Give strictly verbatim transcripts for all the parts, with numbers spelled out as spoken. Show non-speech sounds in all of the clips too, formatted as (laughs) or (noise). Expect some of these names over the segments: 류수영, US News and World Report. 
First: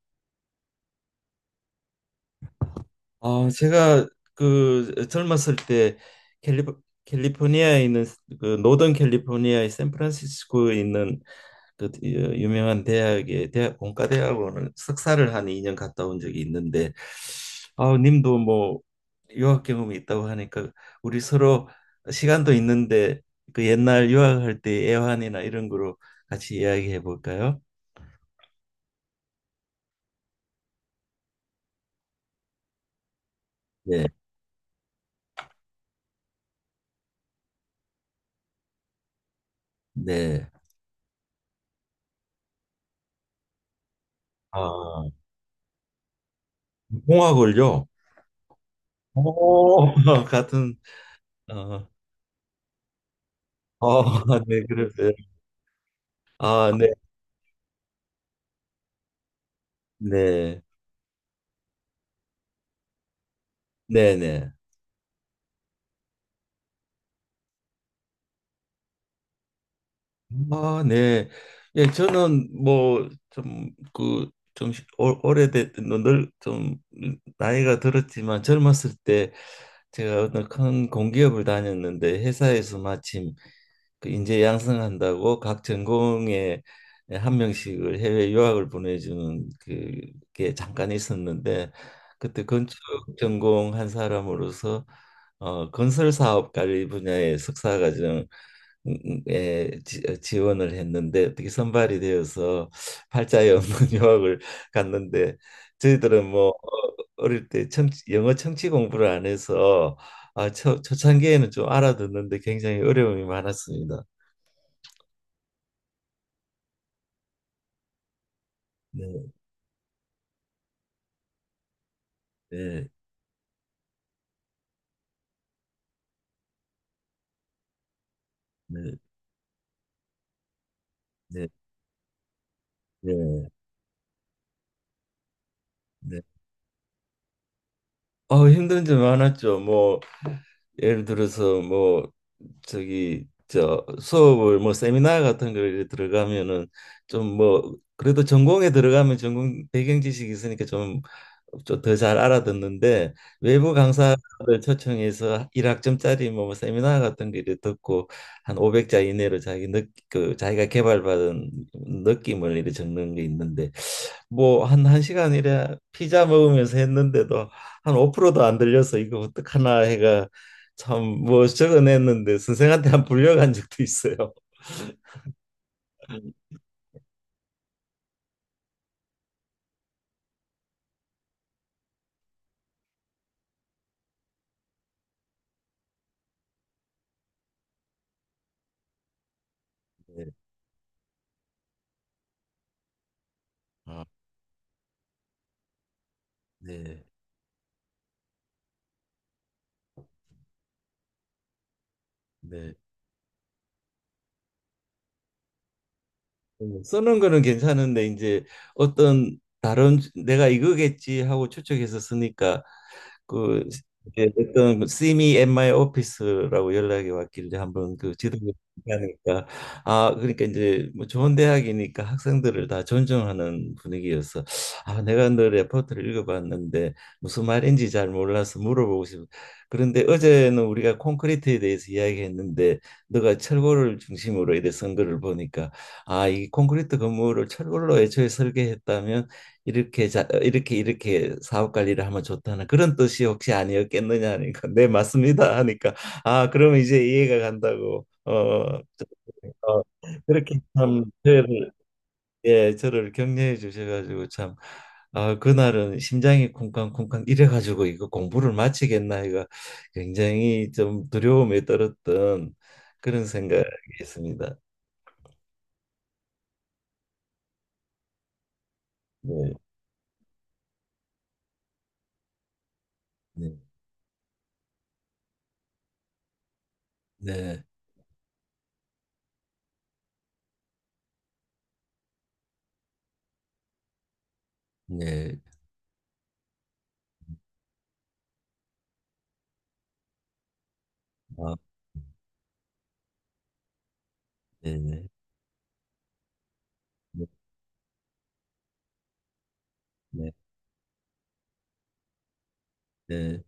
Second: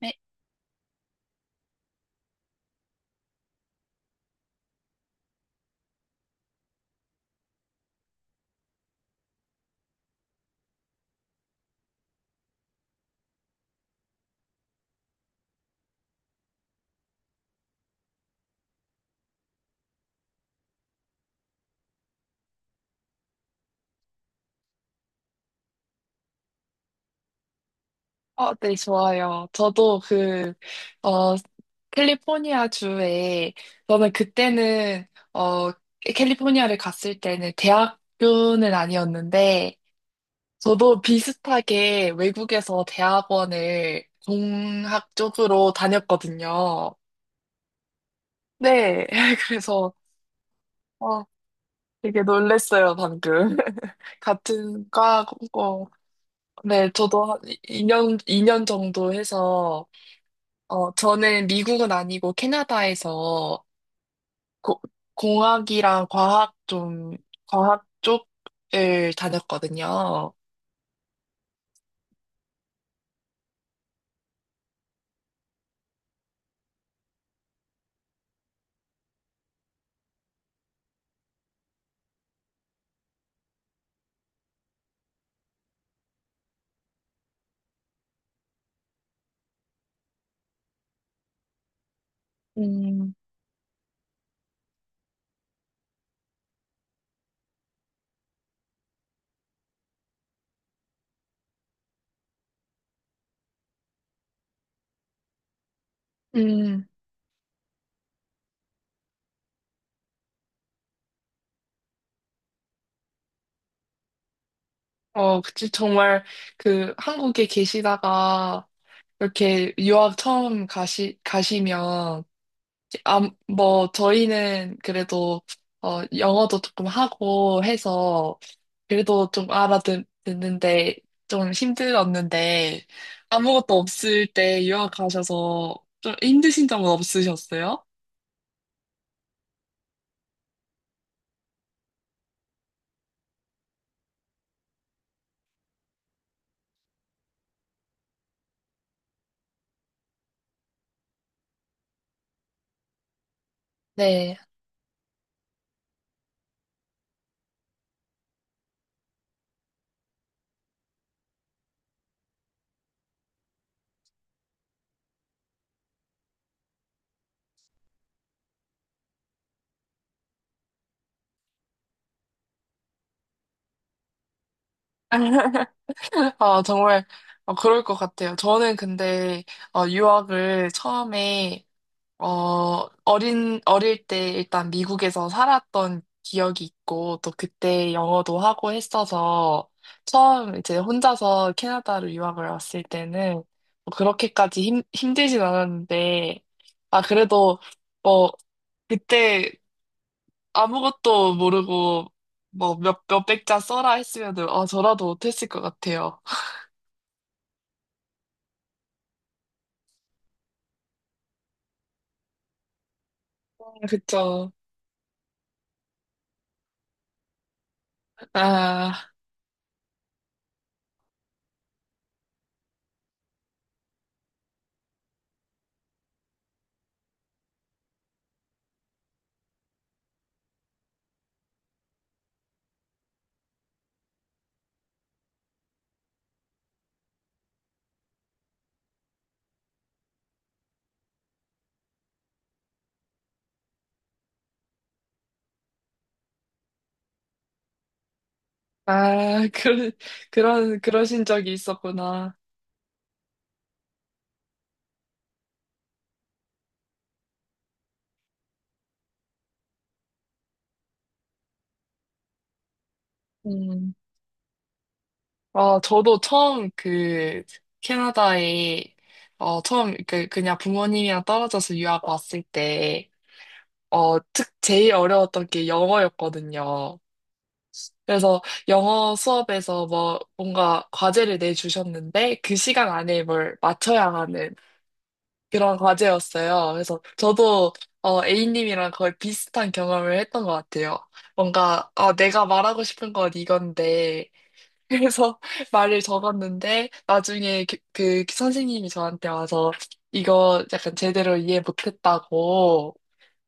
네, 아, 제가 그 젊었을 때 캘리, 캘리포니아에 있는 그 노던 캘리포니아의 샌프란시스코에 있는 그 유명한 대학의 대학 공과대학원을 석사를 한 이 년 갔다 온 적이 있는데, 아, 님도 뭐 유학 경험이 있다고 하니까 우리 서로 시간도 있는데 그 옛날 유학할 때 애환이나 이런 거로 같이 이야기해 볼까요? 어, 네, 좋아요. 저도 그, 어, 캘리포니아 주에, 네. 저는 그때는, 어, 캘리포니아를 갔을 때는 대학교는 아니었는데, 네. 저도 비슷하게 외국에서 대학원을 아, 공학 쪽으로 다녔거든요. 공학을요? 네, (laughs) 오, 그래서, (laughs) 같은. 어, 아, 되게 놀랬어요, 방금. 아, (laughs) (laughs) 네, 같은 그러세요. 과고, 아, 네, 네, 저도 한 이년 이 년 정도 해서, 네, 어, 저는 미국은 아니고 캐나다에서 네, 네. 고- 공학이랑 과학 좀, 과학 쪽을 다녔거든요. 아, 네. 예, 저는 뭐 좀 그 좀 오래됐 늘좀 나이가 들었지만, 젊었을 때 제가 어떤 큰 공기업을 다녔는데 회사에서 마침 그 인재 양성한다고 각 전공에 한 명씩을 해외 유학을 보내주는 그게 잠깐 있었는데, 그때 건축 음, 전공 한 사람으로서 어, 건설 사업 관리 분야의 석사 과정에 지- 지원을 했는데 어떻게 선발이 되어서 팔자에 없는 (laughs) 유학을 갔는데, 저희들은 뭐 어, 음, 어릴 때 청취, 영어 청취 공부를 안 해서 아, 초, 초창기에는 좀 알아듣는데 굉장히 어려움이 많았습니다. 어, 그치. 정말 그 한국에 계시다가 네, 이렇게 유학 처음 가시, 가시면 네, 아, 뭐, 저희는 그래도, 어, 영어도 조금 하고 해서, 네, 그래도 좀 알아듣는데, 네, 좀 힘들었는데, 네, 아무것도 없을 때 유학 가셔서 좀 네. 힘드신 점은 없으셨어요? 아, 힘든 점 많았죠. 뭐 예를 들어서 뭐 저기 저 수업을 뭐 세미나 같은 걸 들어가면은 좀 뭐 그래도 전공에 들어가면 전공 배경 지식이 있으니까 좀 좀 더 잘 알아듣는데, 외부 음. 강사를 네. 초청해서 일 학점짜리 뭐 뭐 세미나 같은 거 듣고 한 오백 자 이내로 자기 느, 그 자기가 개발받은 느낌을 이렇게 적는 게 있는데, 뭐 한 한시간이래 피자 먹으면서 했는데도 한 오 프로도 안 들려서, 이거 어떡하나 해가 참 뭐 적어냈는데 선생한테 한 불려간 적도 있어요. (laughs) 아, 정말, 어, 그럴 것 같아요. 저는 근데, 어, 유학을 처음에 어, 어린, 어릴 때 일단 미국에서 살았던 기억이 있고, 또 그때 영어도 하고 했어서, 네. 처음 이제 혼자서 캐나다로 유학을 왔을 때는, 뭐 아, 그렇게까지 힘, 힘들진 않았는데, 아, 네. 그래도, 뭐, 그때 아무것도 모르고, 네. 뭐, 몇, 몇백 자 써라 했으면, 은 아, 저라도 못했을 것 같아요. 음, 쓰는 거는 괜찮은데 이제 어떤 다른, 내가 이거겠지 하고 추측해서 쓰니까. 그 아, 이제 그쵸. 어떤 "See me at my office라고 연락이 왔길래 한번 그 지도를 아, 하니까, 아, 그러니까 이제 뭐 좋은 대학이니까 학생들을 다 존중하는 분위기여서, 아, 내가 너 레포트를 읽어봤는데 무슨 말인지 잘 몰라서 물어보고 싶어. 그런데 어제는 우리가 콘크리트에 대해서 이야기했는데, 너가 철골을 중심으로 이래 쓴 거를 보니까, 아, 이 콘크리트 건물을 철골로 애초에 설계했다면 이렇게, 자, 어, 이렇게 이렇게 사업 관리를 하면 좋다는 그런 뜻이 혹시 아니었겠느냐 하니까, 네, 맞습니다 하니까, 아, 그러면 이제 이해가 간다고. 어, 아, (laughs) 어 그, 그렇게 그런, 참 그러신 적이 저를, 있었구나. 예, 저를 격려해 주셔가지고 참, 아, 그날은 심장이 쿵쾅쿵쾅 이래가지고 이거 공부를 마치겠나, 이거 굉장히 좀 두려움에 떨었던 그런 생각이 음. 있습니다. 아, 저도 처음 그 캐나다에 네, 어 처음 그 그냥 부모님이랑 떨어져서 유학 왔을 때 네, 어 특 제일 어려웠던 게 영어였거든요. 네, 그래서 영어 수업에서 뭐 뭔가 과제를 내주셨는데 그 시간 안에 뭘 맞춰야 하는 네, 그런 과제였어요. 그래서 저도 어 A님이랑 거의 비슷한 경험을 했던 것 같아요. 아, 뭔가 아 내가 말하고 싶은 건 이건데 네, 네, 그래서 (laughs) 말을 적었는데 나중에 그, 그 선생님이 저한테 와서 네, 이거 약간 제대로 이해 못했다고 네.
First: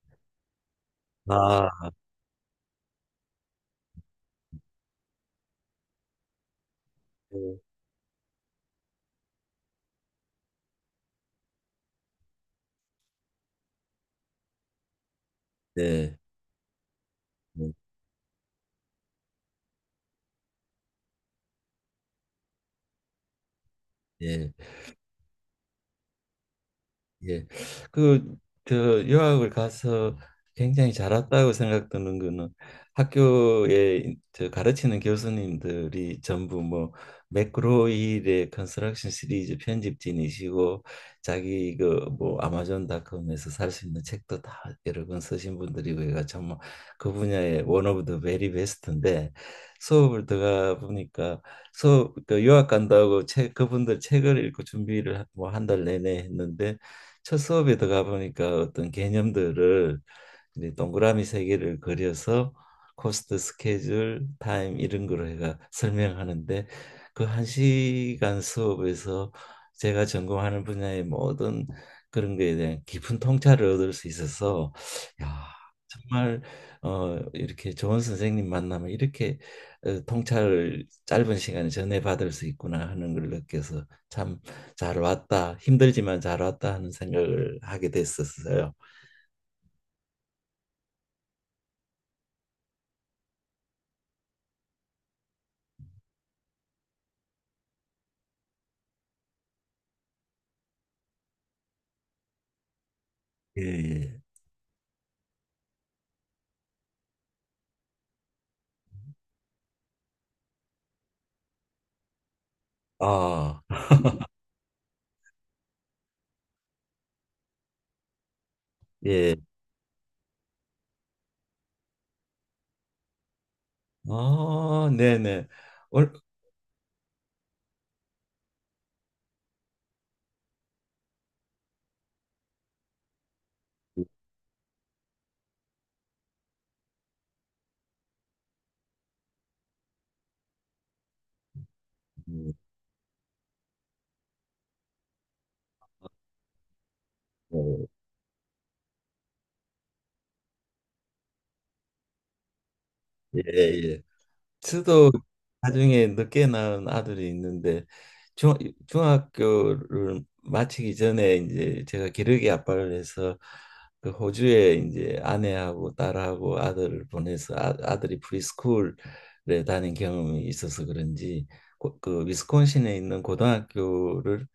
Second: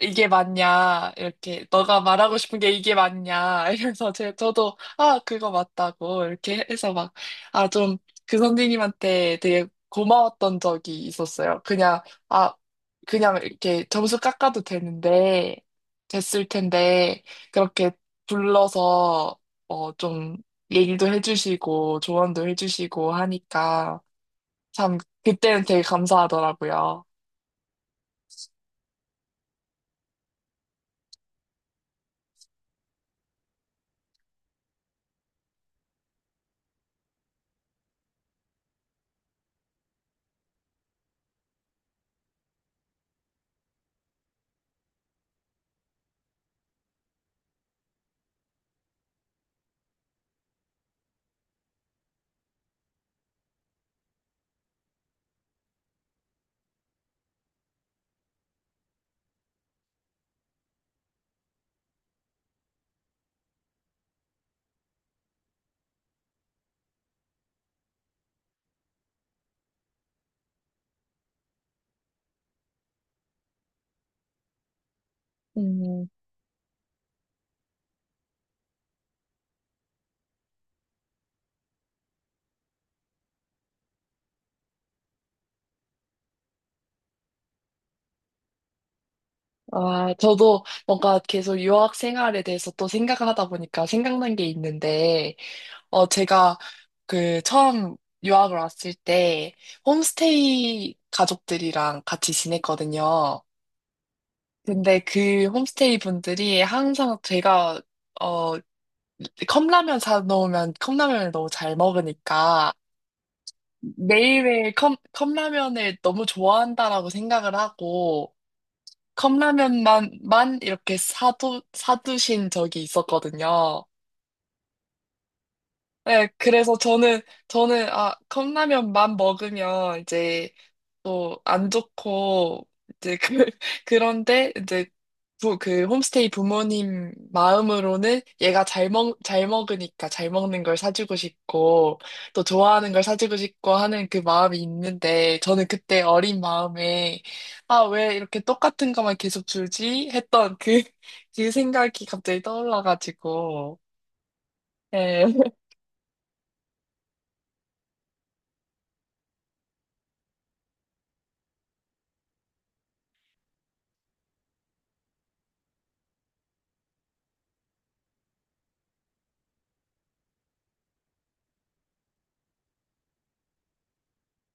이게 맞냐, 이렇게, 아, 너가 말하고 싶은 게 이게 맞냐, 이래서 제, 저도, 아, 그거 맞다고, 이렇게 해서 막, 네. 아, 좀, 그 선생님한테 되게 고마웠던 적이 있었어요. 그냥, 아, 그냥 이렇게 점수 깎아도 되는데, 네. 됐을 텐데, 네. 그렇게 불러서, 어, 좀, 얘기도 해주시고, 조언도 해주시고 하니까, 예. 참, 그때는 되게 감사하더라고요. 예. 그, 그 유학을 가서 굉장히 잘 왔다고 생각드는 거는, 학교에 저 가르치는 교수님들이 전부 뭐 맥그로힐의 컨스트럭션 시리즈 편집진이시고 자기 그 뭐 아마존닷컴에서 살 수 있는 책도 다 여러 권 쓰신 분들이고, 얘가 정말 그 분야의 원 오브 더 베리 베스트인데, 수업을 들어가 보니까, 수업 그 유학 간다고 책 그분들 책을 읽고 준비를 뭐 한 달 내내 했는데, 첫 수업에 들어가 보니까 어떤 개념들을 이제 동그라미 세 개를 그려서 코스트 스케줄 타임 이런 거로 해가 설명하는데, 그 한 시간 수업에서 제가 전공하는 분야의 모든 그런 거에 대한 깊은 통찰을 얻을 수 있어서, 야, 음. 정말 어 이렇게 좋은 선생님 만나면 이렇게 어, 통찰을 짧은 시간에 전해받을 수 있구나 하는 걸 느껴서, 참 잘 왔다, 힘들지만 잘 왔다 하는 생각을 하게 됐었어요. 아, 저도 뭔가 계속 유학 생활에 대해서 또 생각하다 보니까 생각난 게 있는데, 어, 제가 그 처음 유학을 왔을 때 홈스테이 가족들이랑 같이 지냈거든요. 예. 예. 근데 그 홈스테이 분들이 항상 제가, 어, 컵라면 사놓으면 컵라면을 너무 잘 먹으니까 아, 매일매일 컵, 컵라면을 너무 좋아한다라고 생각을 하고, 예. 컵라면만 만 이렇게 사두 사두신 적이 있었거든요. 아, 네네. 얼, 네, 그래서 저는 저는 아 컵라면만 먹으면 이제 또 안 좋고 이제 그 (laughs) 그런데 이제 부, 그 홈스테이 부모님 마음으로는 얘가 잘 먹, 잘 먹으니까 잘 먹는 걸 사주고 싶고 또 음, 좋아하는 걸 사주고 싶고 하는 그 마음이 있는데 저는 그때 어린 마음에 아, 음, 왜 이렇게 똑같은 것만 계속 주지? 했던 그, (laughs) 그 생각이 갑자기 네, 예, 떠올라가지고. 예. 저도 예, (laughs) 나중에 늦게 낳은 아들이 있는데, 중, 중학교를 마치기 전에 이제 제가 기러기 아빠를 해서 그 호주에 이제 아내하고 딸하고 아들을 보내서, 아, 아들이 프리스쿨에 다닌 경험이 있어서 그런지 고, 그 위스콘신에 있는 고등학교를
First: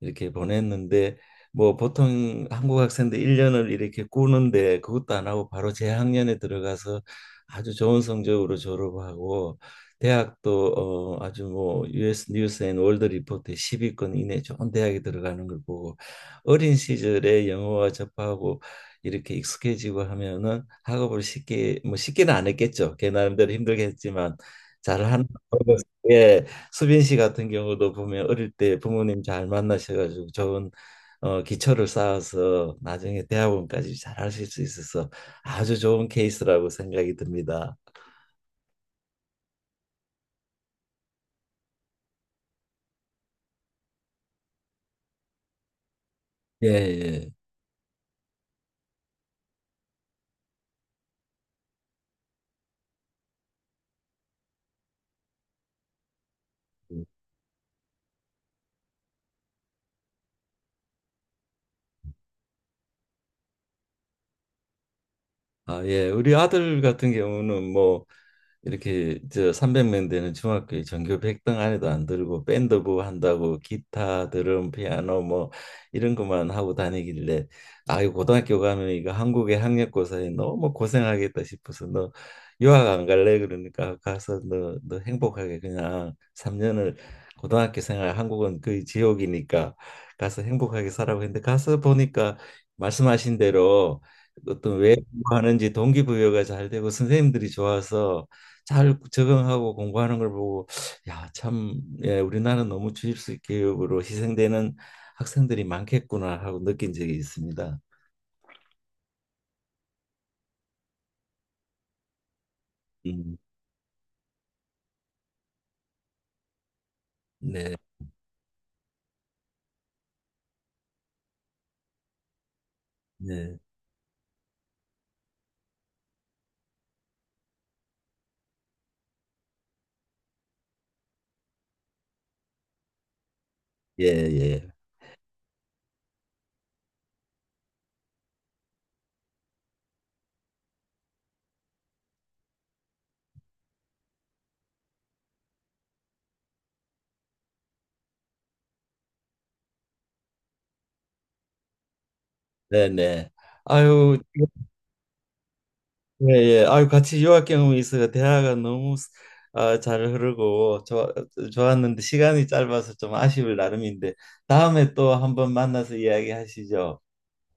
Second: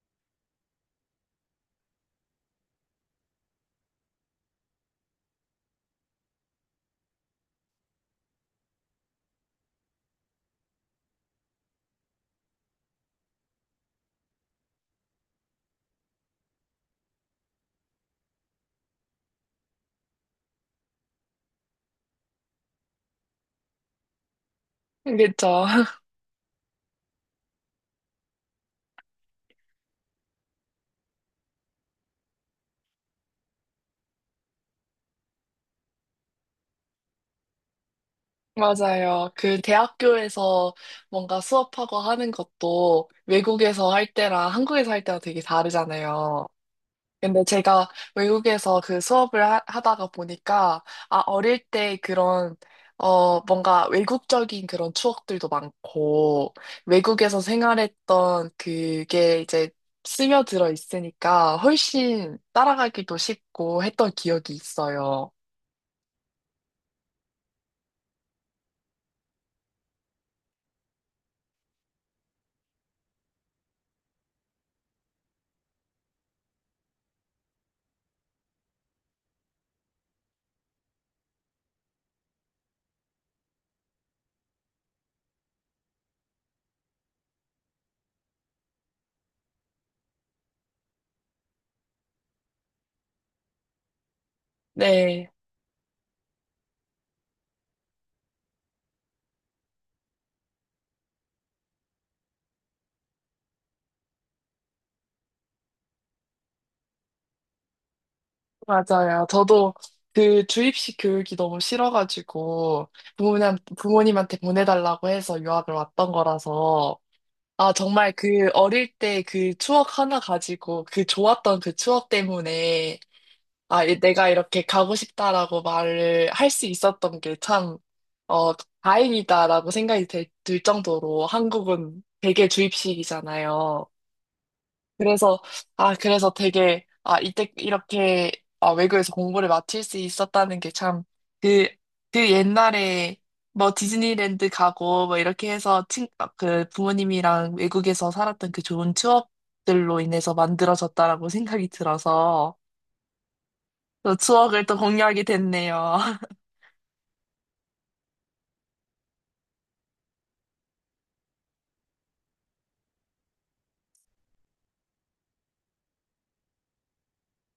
이렇게 보냈는데, 뭐 보통 한국 학생들 일 년을 이렇게 꾸는데 그것도 안 하고 바로 재학년에 들어가서 아주 좋은 성적으로 졸업하고, 대학도 어, 아주 뭐 유에스 뉴스 앤 월드 리포트 십 위권 이내 좋은 대학에 들어가는 걸 보고, 어린 시절에 영어와 접하고 이렇게 익숙해지고 하면은 학업을 쉽게, 뭐 쉽게는 안 했겠죠. 걔 나름대로 힘들게 했지만 잘하는 그렇죠. 방법. (laughs) 예, 수빈 씨 같은 경우도 보면 어릴 때 부모님 잘 만나셔가지고 좋은 어, 기초를 쌓아서 나중에 대학원까지 잘 하실 수 있어서 아주 좋은 케이스라고 생각이 듭니다. 맞아요. 그 대학교에서 뭔가 수업하고 하는 것도 외국에서 할 때랑 한국에서 할 때랑 되게 다르잖아요. 예, 예. 근데 제가 외국에서 그 수업을 하, 하다가 보니까, 아, 어릴 때 그런, 어, 뭔가 외국적인 그런 추억들도 많고, 외국에서 생활했던 그게 이제 스며들어 있으니까 훨씬 따라가기도 쉽고 했던 기억이 있어요. 아, 예. 우리 아들 같은 경우는 뭐 이렇게 저 삼백 명 되는 중학교에 전교 백 등 안에도 안 들고 밴드부 한다고 기타, 드럼, 피아노 뭐 이런 것만 하고 다니길래, 아이, 고등학교 가면 이거 한국의 학력고사에 너무 고생하겠다 싶어서, 너 유학 안 갈래? 그러니까 가서, 너, 너 행복하게 그냥 삼 년을 고등학교 생활, 한국은 거의 지옥이니까 가서 행복하게 살라고 했는데, 가서 보니까 말씀하신 대로 어떤 네, 하는지 동기부여가 잘 되고 선생님들이 좋아서 잘 적응하고 공부하는 걸 보고, 야, 참, 예, 우리나라는 너무 주입식 교육으로 희생되는 학생들이 많겠구나 하고 느낀 적이 있습니다. 맞아요. 저도 그 주입식 교육이 너무 싫어가지고, 음, 부모님, 부모님한테 보내달라고 해서 유학을 왔던 거라서, 아, 네, 정말 그 어릴 때 그 추억 하나 가지고 그 좋았던 그 추억 때문에 네, 아, 이- 내가 이렇게 가고 싶다라고 말을 할 수 있었던 게 참, 어, 다행이다라고 생각이 들, 들 정도로 한국은 대개 주입식이잖아요. 예, 예, 그래서, 아, 그래서 되게, 아, 이때 이렇게, 아, 외국에서 공부를 마칠 수 있었다는 게 참, 그, 그 옛날에, 뭐, 디즈니랜드 가고, 뭐, 이렇게 해서, 친, 아, 그, 부모님이랑 외국에서 살았던 그 좋은 추억들로 인해서 만들어졌다라고 생각이 들어서, 네, 네. 또 아유, 추억을 또 공유하게 됐네요. 예, (laughs) 예. 아유, 같이 유학 경험이 있어서 대화가 너무, 아, 잘 흐르고 좋, 좋았는데 시간이 짧아서 좀 아쉬울 나름인데, 다음에 또 한번 만나서 이야기하시죠.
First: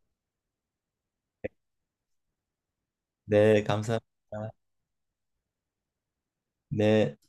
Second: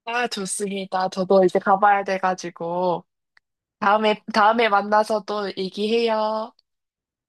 아, 좋습니다. 저도 이제 가봐야 돼가지고, 네, 다음에, 감사합니다. 다음에 만나서 또 얘기해요. 네.